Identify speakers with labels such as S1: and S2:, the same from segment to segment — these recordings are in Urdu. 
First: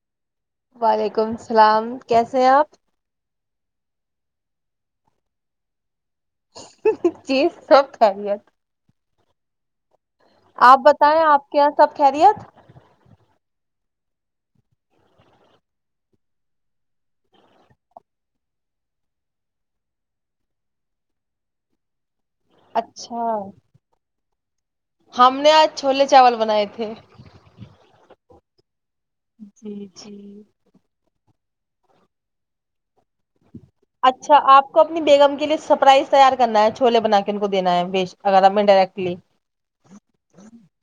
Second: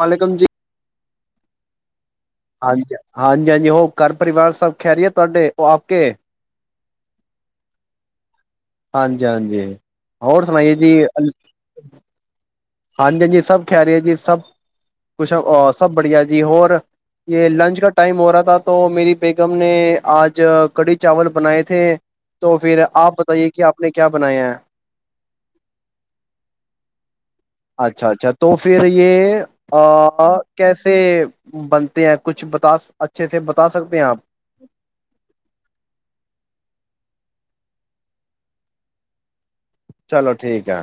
S1: وعلیکم جی
S2: وعلیکم السلام کیسے ہیں
S1: ہاں
S2: آپ
S1: جی ہاں ج ج ہاں جی ہو گھر پرریوار سب خیری ہے تے وہ آپ کے
S2: [inaudible]
S1: ہاں جی ہاں جی اور سنائیے
S2: آپ
S1: جی
S2: بتائیں آپ کے یہاں سب خیریت
S1: ہاں جی ہاں جی سب کھ رہی ہے جی سب کچھ سب بڑھیا جی اور یہ لنچ کا ٹائم ہو رہا تھا تو میری بیگم نے آج کڑھی چاول بنائے تھے تو پھر آپ
S2: اچھا
S1: بتائیے کہ آپ نے کیا بنایا
S2: ہم نے آج چھولے چاول بنائے تھے
S1: اچھا اچھا تو پھر یہ
S2: جی جی
S1: کیسے بنتے ہیں کچھ بتا اچھے سے بتا سکتے ہیں آپ
S2: اچھا آپ کو اپنی بیگم کے لیے سرپرائز تیار کرنا ہے ا چھوولے بنا کے ان کو دینا ہے بی اگر آپ انڈائریکٹلی
S1: چلو ٹھیک ہے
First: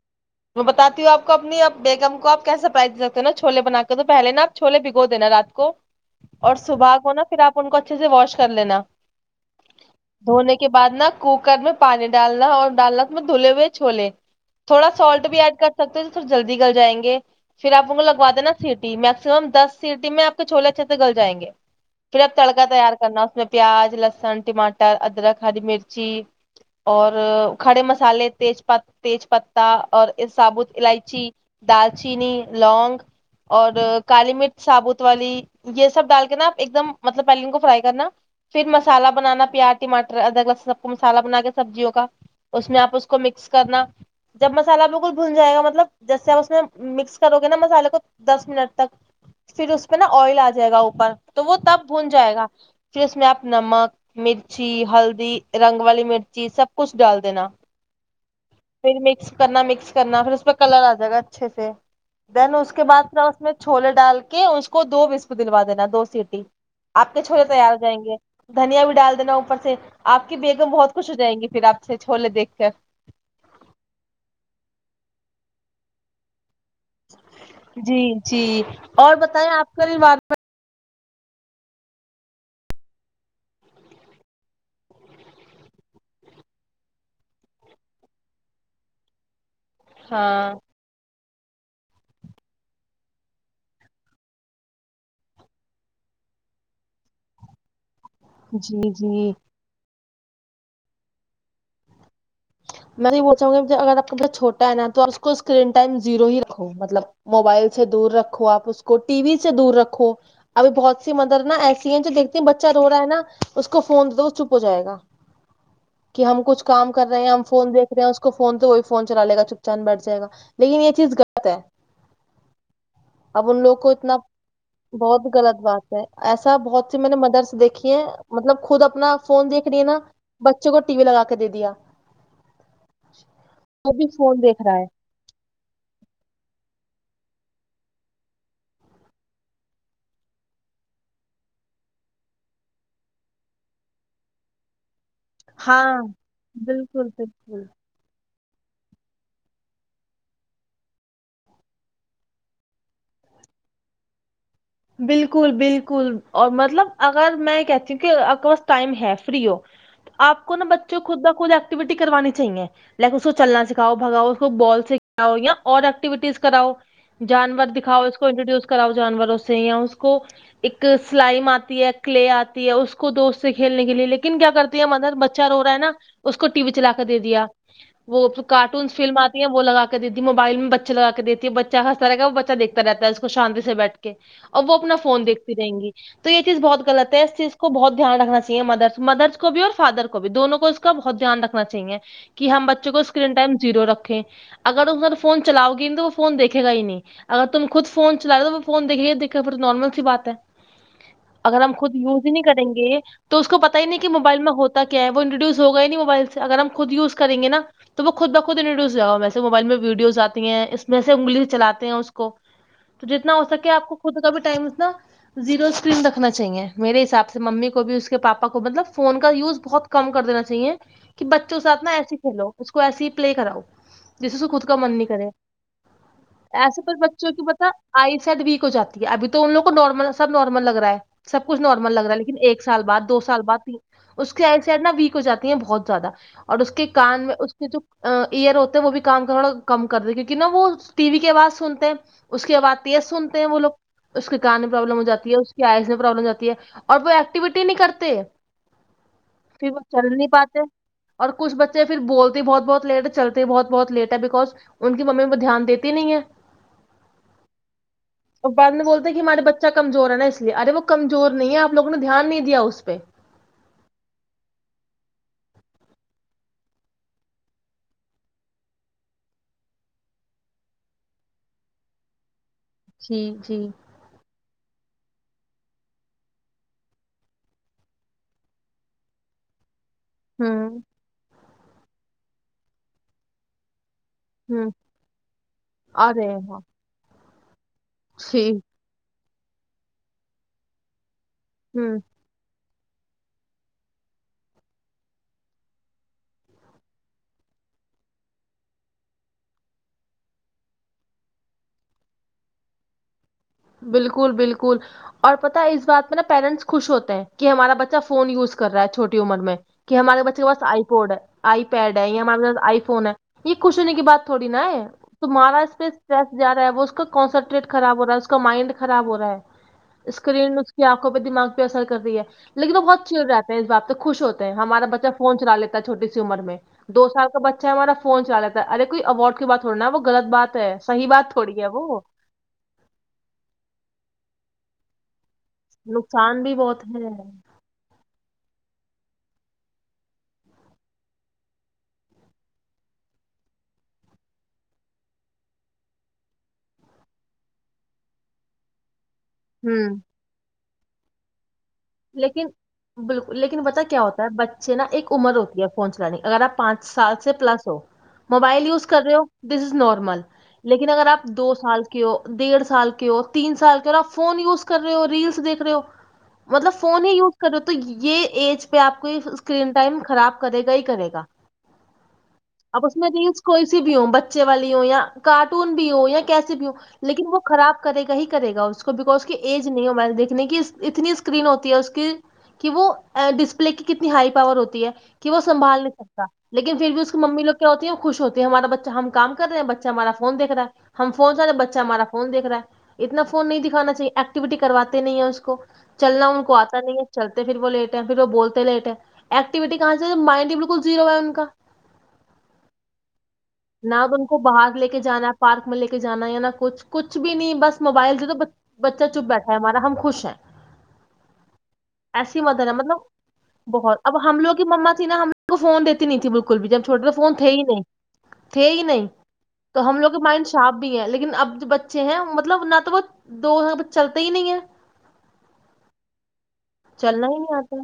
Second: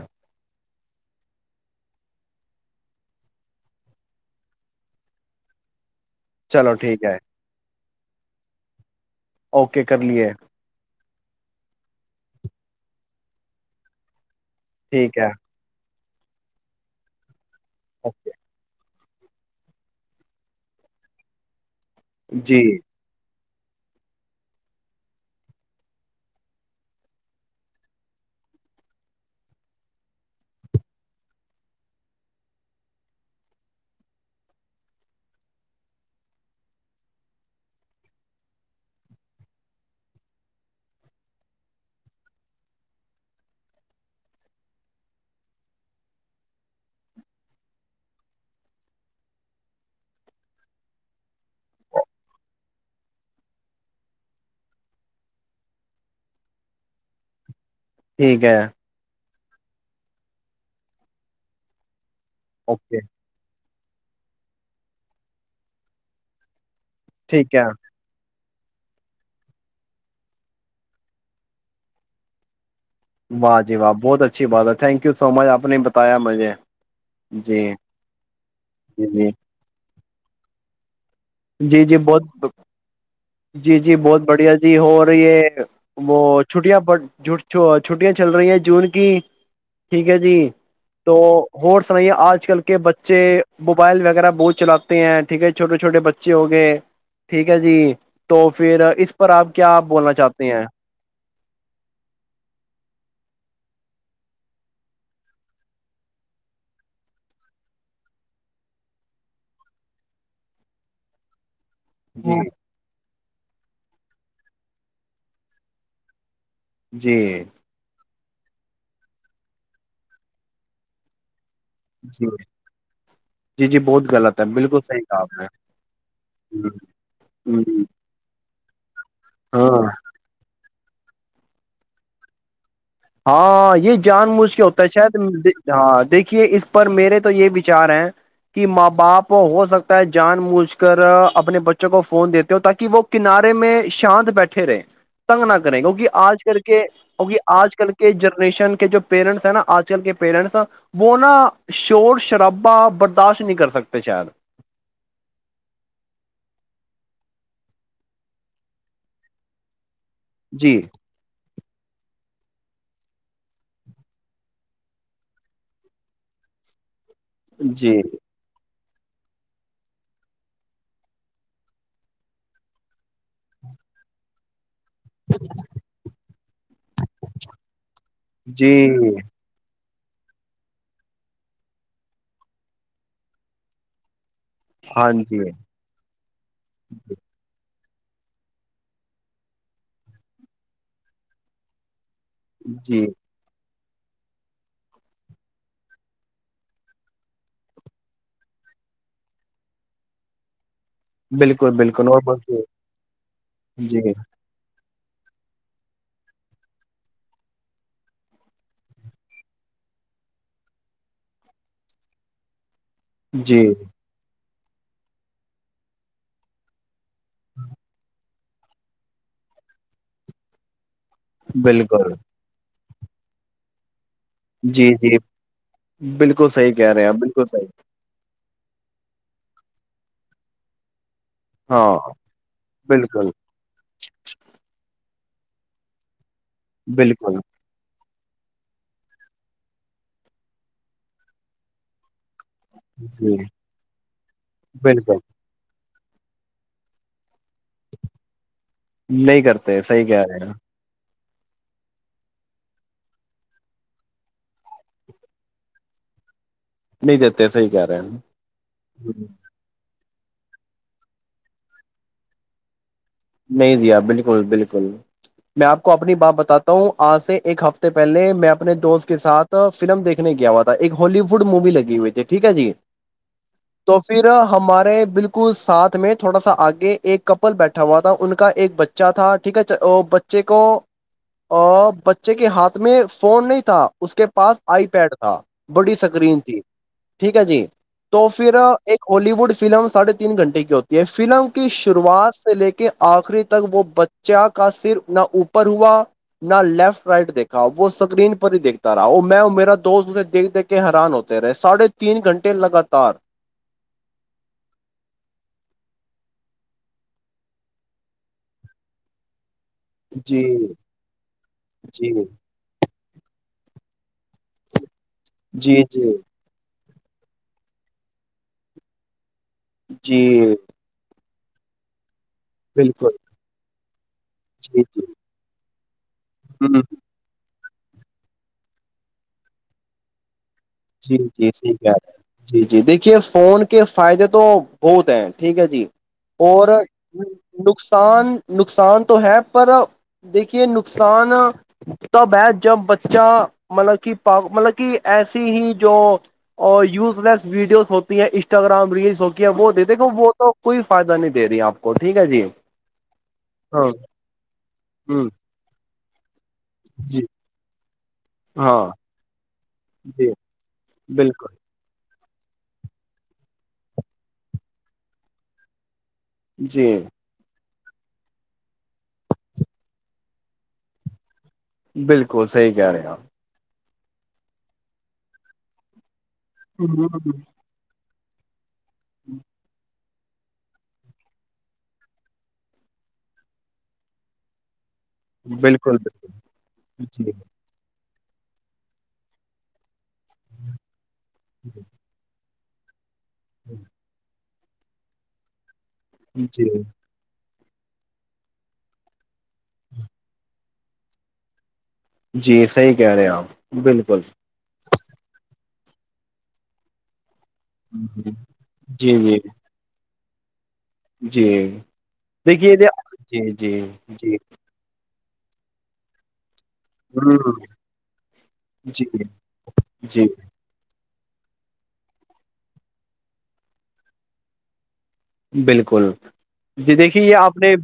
S2: میں باتی ہوں آپ کو اپنیپ بیگم کو آپ کیسے پرائز دے سکتے نا چھے بنا کے تو پہلے نا آپ چھولے بھگو دینا رات کو اور
S1: چلو
S2: صبح
S1: ٹھیک
S2: کو
S1: ہے
S2: نا پھر آپ ان کو اچھے سے واش کر لینا
S1: اوکے کر لیے
S2: دھونے کے بعد نا کوک میں پانی ڈالنا اور ڈالنا ت دھلے ہوئے چھوولے تھوڑے
S1: ٹھیک
S2: سالٹ
S1: ہے
S2: بھی ایڈ کر سکتے ہیں سر جلدی کرل جائیں گے پھر آپ کو
S1: اوکے
S2: لگا دینا سیٹ میکسمم دس سٹی میں آپ کے چھولا اچ چھ سے گل جائیں گے پھر اب
S1: جی
S2: تڑکا تیار کرنا اس میں پیاز لسن ٹماٹر ادرک ہری مرچی اور کھڑے مسالے تیز پ تیز پ تا اور سابوت الائچی دالچینی لونگ اور کالی مرچ ثابوت والی یہ سب ڈال کے نا آپ ایک دم مطلب پہلے ان کو فرائی کرنا پھر مسالہ بنانا پیاز ٹماٹر ادرک سب کو مسالہ بنا کے سبزیوں کا اس میں آپ اس کو مکس کرنا جب مسالہ بالکل بھون جائے گا مطلب جیسے آپ اس میں مکس کرو گے نا مسالے کو دس منٹ تک پھر اس پہ نا آئل آ جائے گا اوپر تو وہ تب بھون جائے گا پھر اس میں آپ نمک مرچی ہلدی رنگ والی مرچی سب کچھ ڈال دینا
S1: ٹھیک ہے
S2: پھر مکس کرنا مکس کرنا پھر اس پہ کلر آ جائے گا اچھے سے دین اس کے
S1: اوکے
S2: بعد کیا اس میں چھوولے ڈال کے اس کو دو بسب دلوا دینا دو سیٹی آپ کے چھولے
S1: ٹھیک ہے
S2: تیار ہو جائیں گے دھنیا بھی ڈال دینا اوپر سے آپ کی بیگم بہت خوش ہو جائیں گی پھر آپ سے چھوولے دیکھ کر
S1: واہ جی واہ بہت اچھی بات ہے تھینک یو سو مچ آپ نے بتایا مجھے
S2: جی جی
S1: جی
S2: اور
S1: جی
S2: بتائیں آپ کا رواد
S1: جی جی بہت جی جی بہت بڑھیا جی ہو رہی یہ وہ چھٹیاں ب چھٹیاں چل رہی ہیں جون کی ٹھیک ہے جی
S2: ہاں
S1: تو اور سنائیے آج کل کے بچے موبائل وغیرہ بہت چلاتے ہیں ٹھیک ہے چھوٹے چھوٹے بچے اچے ہو گئے ٹھیک ہے جی تو پھر
S2: جی
S1: اس
S2: جی
S1: پر آپ کیا بولنا چاہتے ہیں
S2: میں یہ بوچاہوں گی اگر آپ کا ب چھوٹا ہے نا تو اس کو اسکرین ٹائم زیرو ہی رکھو مطلب موبائل سے دور رکھو آپ اس کو ٹی وی سے دور رکھو ابھی بہت سی مدر نا ایسی جویکھتی
S1: جی
S2: ہیں بچہ ر رہا ہےا اس کو فون دیتے وہ چپ ہو جائے گا کہ ہم کچھ کام کر
S1: جی
S2: رہے ہیں ہم دیک رہ ہیں اس کو فون تو وہی فون چلا لےا چپ چان بیٹھائےا لیکن یہ چیز گ
S1: جی
S2: اب ان
S1: جی
S2: لوگ
S1: جی
S2: کو
S1: بہت
S2: اتنا
S1: غلط ہے بالکل صحیح کہا
S2: بہت
S1: آپ
S2: غلط بات ہے ایسا
S1: نے
S2: بہت سی میں نے مدرس
S1: ہوں،
S2: دیکھے ہے مطلب خود اپنا فون دیکنے
S1: ہاں
S2: ہیں نا ب بچوں کو ٹی وی لگا کے دے دیا
S1: ہاں
S2: وہ
S1: یہ
S2: بھی
S1: جان
S2: فون
S1: موجھ
S2: دیکھ
S1: کے
S2: رہا
S1: ہوتا ہے شاید ہاں دیکھیے اس پر میرے تو یہ بچار ہے کہ ماں باپ ہو سکتا ہے جان مجھ کر اپنے بچوں کو فون دیتے ہو تاکہ وہ کنارے میں شانت بیٹھے رہے تنگ نہ کریں
S2: ہاں
S1: کیکہ آج کر کے
S2: بالکل
S1: کیکہ
S2: بالکل
S1: آج کر کے جنریشن کے جو پیرنٹس ہیں نا آج کل کے پیرنٹس وہ نا شور شرابا برداشت نہیں کر سکتے شاید
S2: بالکل بالکل اور مطلب اگر میں کہتی ہوں کہ آپ کے پاس ٹائم ہے فری ہو آ کو نہا
S1: جی
S2: بچوں خود نا خود ایکٹیوٹی کروانی چاہیے لائک اس کو چلنا سکھاؤ بگاؤ اس کو بال سکھؤ یا اور ایکٹیویٹیز کراؤ جانور
S1: جی
S2: دکھاؤ اس کو انٹروڈیوس کراؤ جانور اس کو ایک سلائم آتی ہے کلے آتی ہے اس کو دوست سے کھیلنے کے لیے لیکن کیا کرتے مدر بچا ہو رہا ہے نا اس کو ٹی وی چلا کے دے دیا وہ
S1: جی
S2: کارٹون فلم آتی ہے وہ لگا کے دی موبائل میں بچ لگا کے دیتی ہے بچہ ہنتا گ وہ بچ دیکھتا ہے کو شانتی سے بیٹھ کے اور وہ اپنا
S1: ہاں
S2: فون
S1: جی
S2: دیکھتی رہیں گی تو یہ چیز بہت غلط ہے اس چیز کو بہت دھیان رکھنا چاہیے مدر مدر کو بھی اور فادر کو بھی دونوں کو اس کا بہت دھیان رکھنا چاہیے کہ ہم بچوں کو
S1: جی
S2: اسکرین ٹم زیر رکھ اگر فون چلاؤ گی نہیں تو وہ فون دیکھے گ ہی نہیں اگر تم خود فون چل تو فون دیکھے دیکو پر نارمل سی بات ہے اگر
S1: بالکل
S2: ہم خود
S1: بالکل اور
S2: یوز ہی نہیں
S1: بس
S2: کریں گے تو اس کو پتا ہی نہیں کہ
S1: جی
S2: موبائل میں ہوتا کیا ہے وہ انروڈیوس ہوگ ہی ن نہیں موبائل سے اگر ہم خود یوز کر گ نا تو وہ خود بخود انروڈیو ہو جا ویس موبائل میں ویڈیوز آتی ہیں اس میں سے انگلش چلے ہیں اس کو تو جتنا ہو
S1: جی
S2: سکتا کہ آپ کو خود کا بھی ٹائم ا زیرو اسکرین رکھنا چاہیے میرے حساب سے سے ممی کو بھی اس کے پاپا کو مطلب فون کا یوز بہت کم کر دینا چاہیے کہ بچوں سات نا
S1: بالکل
S2: ایسسی کھیلو کچ کویسی پلے کراؤ جسے سے خود کا
S1: جی
S2: من نہیں
S1: جی
S2: کرے
S1: بالکل صحیح
S2: ایسے
S1: کہہ
S2: تو
S1: رہے ہیں آپ
S2: بچوں
S1: بالکل
S2: کی
S1: صحیح
S2: پتا آئی سٹ ویک ہو جاتی ہے اھی تو ان لو کو نارمل سب نارمل لگ رہا ہے سب کچھ نارمل
S1: ہاں
S2: لگ رہا ہے لیکن ایک سال بعد دو
S1: بالکل
S2: سال بع اسڈ سڈ نا و ہو جاتی ہیں بہت زیادہ اور اس کے کان میں
S1: بالکل
S2: اس کے جو ایئر ہوتے ہے وہ بھی کام تھوڑا کم کر د کیونکہ نہا وہ ٹی وی کے آواز سنتے ہیں اس کے بع تیس سن
S1: جی
S2: وہ لوگ کے کان میں پرابلم ہو
S1: بالکل
S2: جات ہے اس کی آئز میں پرابلم جات ہے اور وہ ایک ایکٹیوٹی نہیں کرتے
S1: نہیں
S2: پھر وہ
S1: کرتے صحیح
S2: چل
S1: کہہ
S2: نہیں
S1: رہے ہیں
S2: پاتے اور کھ بچے پھر بولتے بہت بہت لیٹ چلتے بہت بہت لیٹ ہے بیکاز ان کی ممی میں دھیان دیتی نہیں ہے
S1: نہیں دیتے صحی کہہ رہے ہیں
S2: بد میں بولتے کہ ہمارے بچہ کم جو رہ ہے نا اس لیے ارے وہ کمزور نہیں ہے آپ لگوں نے دھیان نہیں دیا اس پہ
S1: نہیں جیا بالکل بالکل میں آپ کو اپنی بات بتاتا ہوں آج سے ایک ہفتے پہلے میں اپنے دوست کے ساتھ فلم دیکھنے کیا ہوا تھا ایک ہالی وڈ مووی لگی ہوئی دیک ٹھیک ہے جی
S2: جی جی
S1: تو پھر ہمارے بالکل ساتھ میں تھوڑا سا آگے ایک کپل بیٹھ تھا وہاں تھا ان کا ایک بچہ تھا ٹھیک ہے بچے کو
S2: ہوں
S1: اور بچے کے ہاتھ میں فون نہیں تھا اس کے پاس
S2: ہوں
S1: آئی پیڈ تھا بڑی
S2: ارے
S1: سکرین تھی
S2: ہاں
S1: ٹھیک ہے جی تو
S2: جی
S1: پھر ایک ہالی ووڈ فلم سڑھے تین گھنٹ کی ہوتی ہے فلم کی
S2: ہوں
S1: شروعات لے کے آخری تک وہ بچہ کا سر نہ اوپر ہوا نہ لیفٹ رائٹ دیکھا وہ اسکرین پر ہی دیکھتا رہا وہ میں میرا دوستے دیکھ دیکھ کے حیران ہوتے رہے ساڑھے تین گھنٹے لگاتار
S2: بالکل بالکل اور پتا اس بات میں نا پیرنٹس خوش ہوتے ہیں کہ ہمارا بچہ فون یوز کر رہا ہے چھوٹی عمر میں کہ ہمارے بچے
S1: جی
S2: کے پاس آئی پوڈ ہے آئی پیڈ ہے
S1: جی
S2: یا ہمارے پاس آئی فون ہے یہ کچھ ہونے کی بات تھوڑی نا ہے تمہارا اس
S1: جی
S2: پہ
S1: جی
S2: اسٹریس زیادہ ہے وہ اس کنسنٹریٹ خراب ہو رہا اس کو اس کا مائنڈ خراب ہو رہا ہے اسکرین
S1: جی
S2: میں اس کی آنکھوں پہ دمغ پہ اثر کر رہی ہے لیکن وہ بہت
S1: بالکل
S2: چڑ رہاتتے ہیں اس بات سے خوش ہوتے ہیں
S1: جی
S2: ہمارا بچہ
S1: جی
S2: فون چلا لیتا ہے چھٹی سی عمر میں
S1: ہ
S2: دو سال کا بچہ ہمارا فون چ رہتا ہے ارےئیوارڈ کی بات ہوناا وہ غط بات ہے صحیح
S1: جی
S2: بات
S1: جی
S2: تھوڑی ہے
S1: صحیح گیا
S2: وہ
S1: جی جی دیکھیے فون کے فائدے تو بہت ہیں ٹھیک ہے جی
S2: نقصان بھی
S1: اور
S2: بہت ہے
S1: نقصان ن نقصان تو ہے پر دیکھیے نقصان تب ہے جب بچہ مطلب کہ پ مطلب کہ ایسا ہی جو یوز لیس ویڈیوز ہوتی ہیں انسٹاگرام ریلس سوکیا وہ د
S2: ہوں
S1: دیکھ وہ تو کوئی فائدہ نہیں دے رہی آپ کو ٹھیک ہے جی
S2: لیکن بالکل لیکن بتہ
S1: ہاں
S2: کیا ہوتا ہے بچے نا ایک
S1: ہ
S2: عمر ہوتی ہے فون چلانے اگر آپ پانچ سال
S1: جی
S2: سے پلس ہو موبائل یوز
S1: ہاں
S2: کر رہے ہو دس از نارمل
S1: جی
S2: لیکن اگر آپ دو
S1: بالکل
S2: سال کی ڈیڑھ سال کے ہو تین سال کے اور آپ فون یوز کر رہے ہو ریلس دیکھے ہو مطلب
S1: جی
S2: فون ہی یوز کر تو یہ ایج پہ آپ کو اسکرین ٹائم خراب کرے گا ہی کرے گا
S1: بالکل صحی
S2: اب
S1: کہہ
S2: اس
S1: رہے
S2: میں
S1: ہیں آپ
S2: ریلس کوئی بھی ہو بچے والی ہو یا کارٹون بھی ہو یا کیسے بھی ہوں
S1: ہ
S2: لیکن
S1: ہ
S2: وہ خراب کرے گی یہی کرے گا اس کو بکیکز کی ایج نہیں ہو میں نےیکھھی نہیں کہ اتنی اسکرین ہوتی ہے اس کی کہ وہ ڈسپلے کی کتنی ہائی پاور ہوتی ہے کہ وہ سنبھال
S1: بالکل
S2: نہیں سکتا لیکن پھر بھی اس کی
S1: بالکل
S2: ممی لوگ کیا ہوتی ہیں خوش ہوتی ہمارا بچہ ہم کام کرے ہیں بچہ ہمارا فون دیک رہا ہے ہم فون سےارے بچہ ہمارا فون دھ رہا ہے اتنا فون نہیں دکھانا چاہیے وٹی کرواتے نہیں ہیں اس کو چلنا ان کو
S1: جی جی
S2: آتا نہیں ہے چلتا پھر وہ لیٹ ہے پھر ایکٹیوٹی کہاں سے مائنڈ بالکل [unintelligible]
S1: جی صحیح کہہ رہے آپ
S2: نہ اب
S1: بالکل
S2: ان کو باہر لے کے جانا پارک لے کے جانا ہے نہ کچھ کچھ بھی نہیں بس موبائل جو
S1: ہوں
S2: تو بچہ
S1: جی
S2: چپ
S1: جی
S2: بیٹھا ہے ہمارا ہم خوش ہیں
S1: جی
S2: ایسی مدر ہے
S1: دیکھیے
S2: مطلب
S1: جی جی
S2: بہت اب
S1: جی
S2: ہم لوگ کی مما تھی نا ہم فون دیتی نہیں تھی بالکل کل بھی ج ہم چھوٹے تو فون تھے ہی نہیں تھے ہی
S1: جی جی
S2: نہیں تو ہم لوگ کے
S1: جی
S2: مائنڈ شاپ بھی ہے لیکن اب جو بچے ہیں مطلب نہ تو وہ دو ہیں چلتے ہی نہیں ہے
S1: بالکل جی دیکھیے
S2: چلنا
S1: یہ
S2: ہی
S1: آپ
S2: نہیں
S1: نے
S2: آتا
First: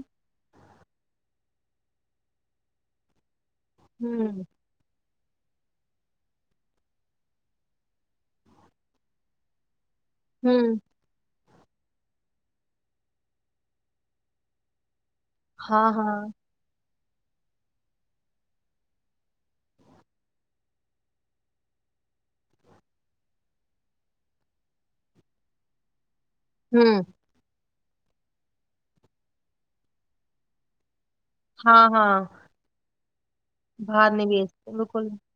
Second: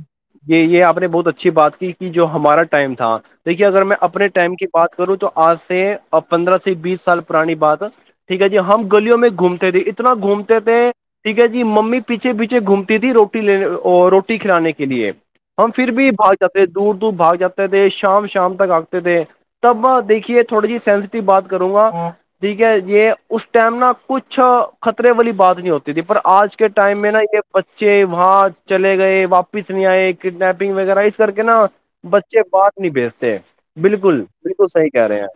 S1: یہ یہ آپ نے بہت اچھی بات کی کہ جو ہمارا ٹائم تھا دیکھیے اگر میں اپنے
S2: ہوں
S1: ٹائم کی بات وں تو آج سے پندرہ سے بیس سال پرانی بات ٹھیک ہے جی ہم گلیوں میں گھومتے تھے ا اتنا گھومتے
S2: ہوں
S1: تھے ٹھیک ہے جی ممی پیچھے پیچھے گھومتی تھی روٹی لینے روٹی کھلانے کے لیے ہم
S2: ہاں
S1: پھر بھی
S2: ہاں
S1: بھاگ جاتے ہیں دور بھاگ جاتے تھے شام شام تک آگتے تھے تب دیکھیے تھوڑی جی سینٹیو بات کروں گا ٹھیک ہے یہ اس ٹم نا کچھ خطرے والی بات نہیں ہوتی تھی پر آج ک ٹائم
S2: ہوں
S1: میں نا یہ بچ چ وہاں چلے گئے واپس نہیں آئے کڈنیپنگ وغیرہ کر کے نا
S2: ہاں ہاں
S1: بچے بات نہیں بھیجتے
S2: باہر
S1: بالکل
S2: نہیں بھیتے
S1: صحیح کہہ
S2: بالکل
S1: رہے ہیں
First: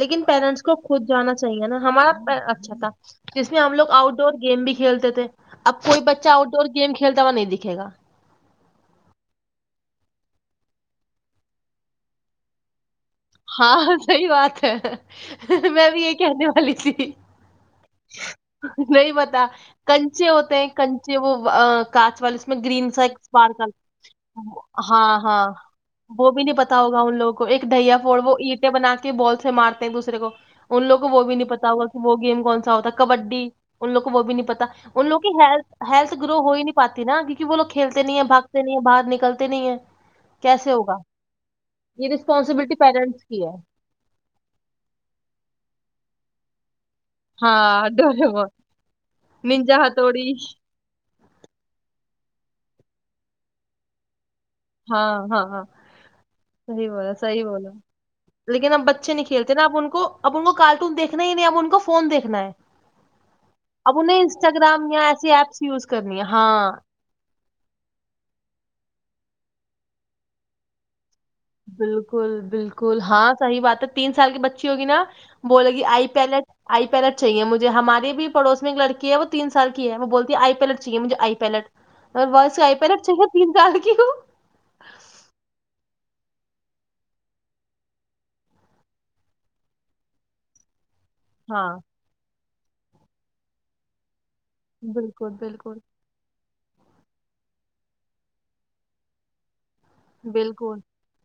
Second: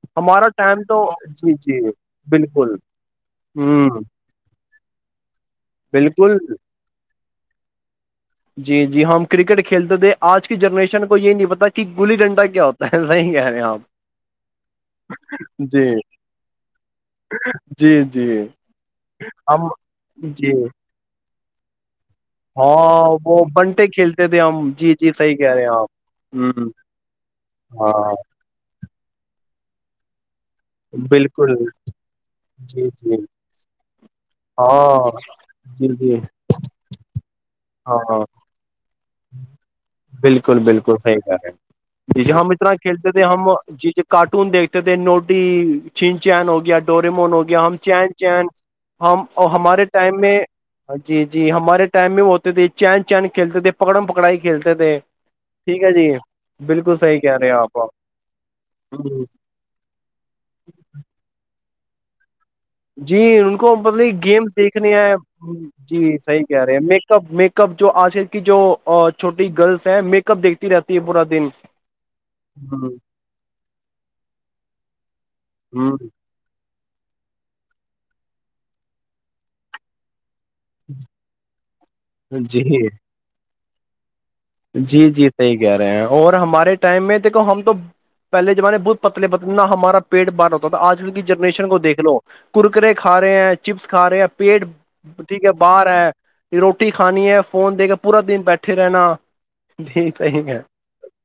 S2: لیکن
S1: ہمارا
S2: پیرنٹس کو
S1: ٹائم تو
S2: خود جانا
S1: جی
S2: چاہیے نا
S1: جی
S2: ہمارا اچھا
S1: بالکل
S2: تھا جس میں ہم لوگ
S1: ہوں
S2: آؤٹ ڈور گیم بھی کھیلتے تھے اب کوئی بچ
S1: بالکل
S2: آؤٹ ڈور گیم کھیل ا نہیں دکھے گا
S1: جی جی ہم کرکٹ کھیلتے تھے آج کی جنریشن کو یہ نہیں پتا کہ گلی ڈنڈا کیا ہوتا ہے صحیح کہہ رہے ہیں آپ
S2: ہاں صحی بات ہے
S1: جی
S2: میں بھی یہ کہنے والی تھی
S1: جی جی
S2: نہیں پتا
S1: ہم
S2: کنچے ہوتے
S1: جی
S2: ہیں کنچے وہ [unintelligible] کاچ وال اس میں گرین سا ایک
S1: ہاں وہ
S2: اسپارکل
S1: بنٹے کھیلتے تھے ہم جی جی
S2: ہاں
S1: صحیح
S2: ہاں
S1: کہہ رہے ہیں آپ
S2: وہ بھی نہیں
S1: ہوں
S2: پتا ہوگا ان لوگوں کو ایک ڈھیا
S1: ہاں
S2: ہو وہ عیدیں بنا کے بال سے مارتے ہیں دوسرے کو ان لوگ کو وہ بھی نہیں
S1: بالکل
S2: پتا ہوگا کہ وہ گیم کون سا
S1: جی
S2: ہوتا
S1: جی
S2: کبڈی ان لو کو وہ بھی نہیں پتا ان
S1: ہاں
S2: لو کی
S1: جی
S2: ہیلتھ
S1: جی
S2: گرو ہو ہی نہیں پاتی نا وہولو
S1: ہاں
S2: کھیلتے نہیں
S1: ہاں
S2: ہے باگتے نہیں ہے باہر نک
S1: بالکل بالکل صحیح کہ ہے
S2: یہ
S1: جی ج ہم اتنا
S2: رسپانسبلٹی
S1: کھیلتے تھے
S2: پیرنٹس کی
S1: ہم
S2: ہے
S1: جی ج کارٹون دیکھتے تھے نوڈی چن چین ہو گیا ڈورمون ہو گیا ہم
S2: ہاں
S1: چین چین
S2: ڈوریمون
S1: ہم
S2: ننجا
S1: ہمارے ٹائم
S2: ہتھوڑی
S1: میں جی جی ہمارے ٹائم میں وہ ہوتے تھے چین چین کھیلتے تھے پکڑم پکڑائی کھیلتے تھے
S2: ہاں ہاں ہاں
S1: ٹھیک ہے جی
S2: صحی
S1: بالکل
S2: بولا
S1: کہہ
S2: صحیح
S1: رہے ہیں
S2: بولا
S1: آپ
S2: لیکن اب بچے
S1: ہ
S2: نہیں کھیلتے نا اب ان کو اب ان کو کارٹون دیکھنا ہی نہیں اب ان کو فون دیکنا ہے [unintelligible]
S1: جی ان کو
S2: اب
S1: مطل
S2: انہیں
S1: گیمس
S2: انسٹاگرام
S1: دیکھنے
S2: یا
S1: ہیں
S2: ایسی ایپس یوز
S1: جی
S2: کرنی ہے
S1: صحیح کہہ رہے
S2: ہاں
S1: ہیں میک اپ میک اپ جو آج کل کی جو چھوٹی گرلس ہے میک اپ دیکتی رہتی ہے پورا دن
S2: بالکل
S1: ہ
S2: بالکل ہاں صحیح بات ہے تین سال کی بچی ہوگی نا بولے گی آئی
S1: ہ
S2: پیلٹ آئی پیلڈ چاہیے مجھے ہمارے بھی پڑوس میں ایک لڑی ہے وہ تین سال کی ہے وہ بول آئی پیلٹ چاہیے مجھے آئی پیلٹ اور ویس
S1: جی
S2: سے آئی پیلٹ چاہیے تین سال کے کی [unintelligible]
S1: جی جی صحیح کہہ رہے ہیں اور ہمارے ٹائم میں دیکھو ہم تو پہے زمانے بہت پتلے پتلے نہ ہمارا پیٹ بار ہوتا تھا آج کی
S2: ہاں
S1: جنریشن کو دیکھ لو کرکرے کھا رہے ہیں چپس کھا رہے ہیں پیٹ
S2: بالکل
S1: ٹھیک ہے
S2: بالکل
S1: باہر ہے روٹی کھانی ہے فون دے کے پورا دن بیٹھے رہنا ٹھیک صحیح ہے
S2: بالکل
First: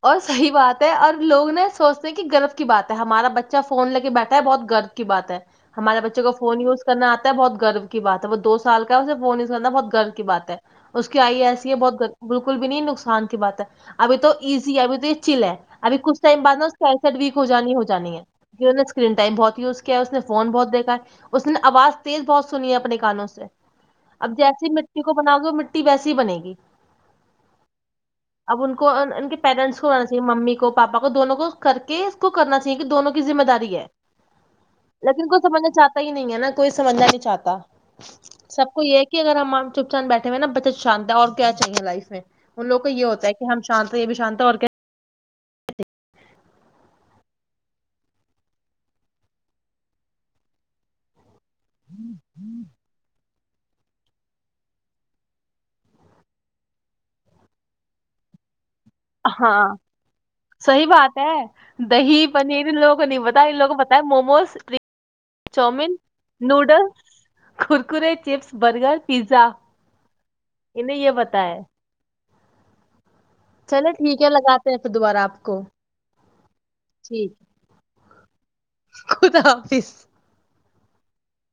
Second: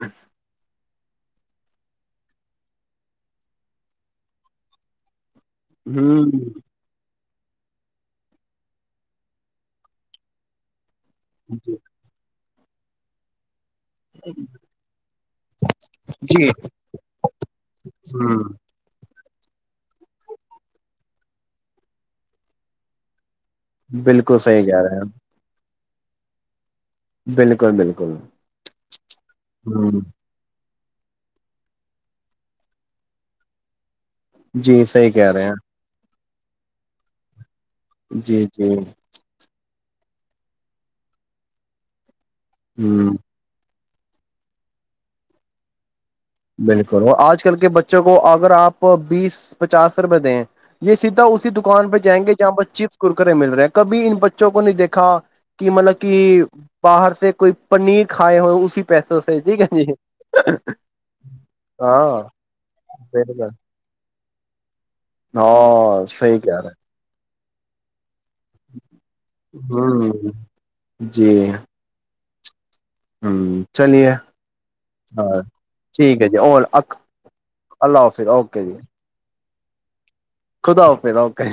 S2: اور صحیح بات ہے اور لوگ نے سوچتے کہ گرو کی بات ہے ہمارا بچہ فون لے کے بیٹھا ہے بہت گرو کی بات ہے ہمارے بچوں کو فون
S1: ہ
S2: یوز کرنا آتا بہت گرو کی بات ہے وہ دو سال کا ہے اسے فون نہیں سننا بہت گرو کی بات ہے اس کی آئیے ایسی بہت بھی نہیں نقصان کی بات ہے ابھی تو ایزی ہے ابھی تو یہ چل ہے ابھی کچھ ٹائم
S1: جی
S2: بد نا اسکسٹ ویک ہو جانی ہو جانی ہے
S1: ہ
S2: اسکرین پ ائم بہت یوز کیا ہے اس نے فون بہت دیکا اس نے آواز تیز بہت سنی ہے اپنے گانوں سے
S1: بالکل صحی کہہ رہے ہیں ہم
S2: رٹی ویسی ہی بنے گی
S1: بالکل بالکل
S2: اب ان کو ان کے پیرنٹس کو
S1: ہ
S2: ہونا چاہیے ممی کو پاپا کو دونوں کو کر کے اس کو کرنا چاہیے کہ دونوں کی ذمہ داری ہے
S1: جی صحیح
S2: لیکن
S1: کہہ
S2: کوئی
S1: رہے ہیں
S2: سمجھنا چاہتا ہی نہیں ہےا کوئی سمجھنا نہیں چاہتا
S1: جی جی
S2: سب کو ایک ہی اگر مان چ چان بیٹھےئے نا بچت شانت ہے اور کیا چاہیے لائف میں ان لوگ کو یہ
S1: ہ
S2: ہوتا ہے شانت ہے یہ بھی شانت ہے اور کیا
S1: بالکل آج کل کے بچوں کو اگر آپ بیس پچاس روپئے دیں یہ سیدھا اس دکان پہ جیں گے جہاں پر چپس کرکرے مل رہے ہیں کبھی ان بچوں کو نہیں دیکھا کہ مطلب کہ باہر سے کوئی پنیر کھائے ہو اسی پیسوں صحی ٹھیک
S2: ہاں
S1: ہے جی
S2: صحیح بات
S1: ہاں
S2: دہی پنیر ان لوگوں کو نہیں بتا
S1: بالکل
S2: ان لوگ کو بتا ہے موموز چاؤومین
S1: ہاں صحیح کہہ رہے
S2: نوڈل [inaudible] چپس برگر پیزا
S1: ہ
S2: انہیں یہ
S1: جی
S2: بتایا
S1: ہ چلیے
S2: ٹھیک ہے لگاتے ہیں پھر دوبارہ
S1: ہاں
S2: آپ کو
S1: ٹھیک ہے جی اور
S2: ٹھیک
S1: اللہ حافظ اوکے جی
S2: [inaudible]
S1: خوداؤ پھریداؤ کہئی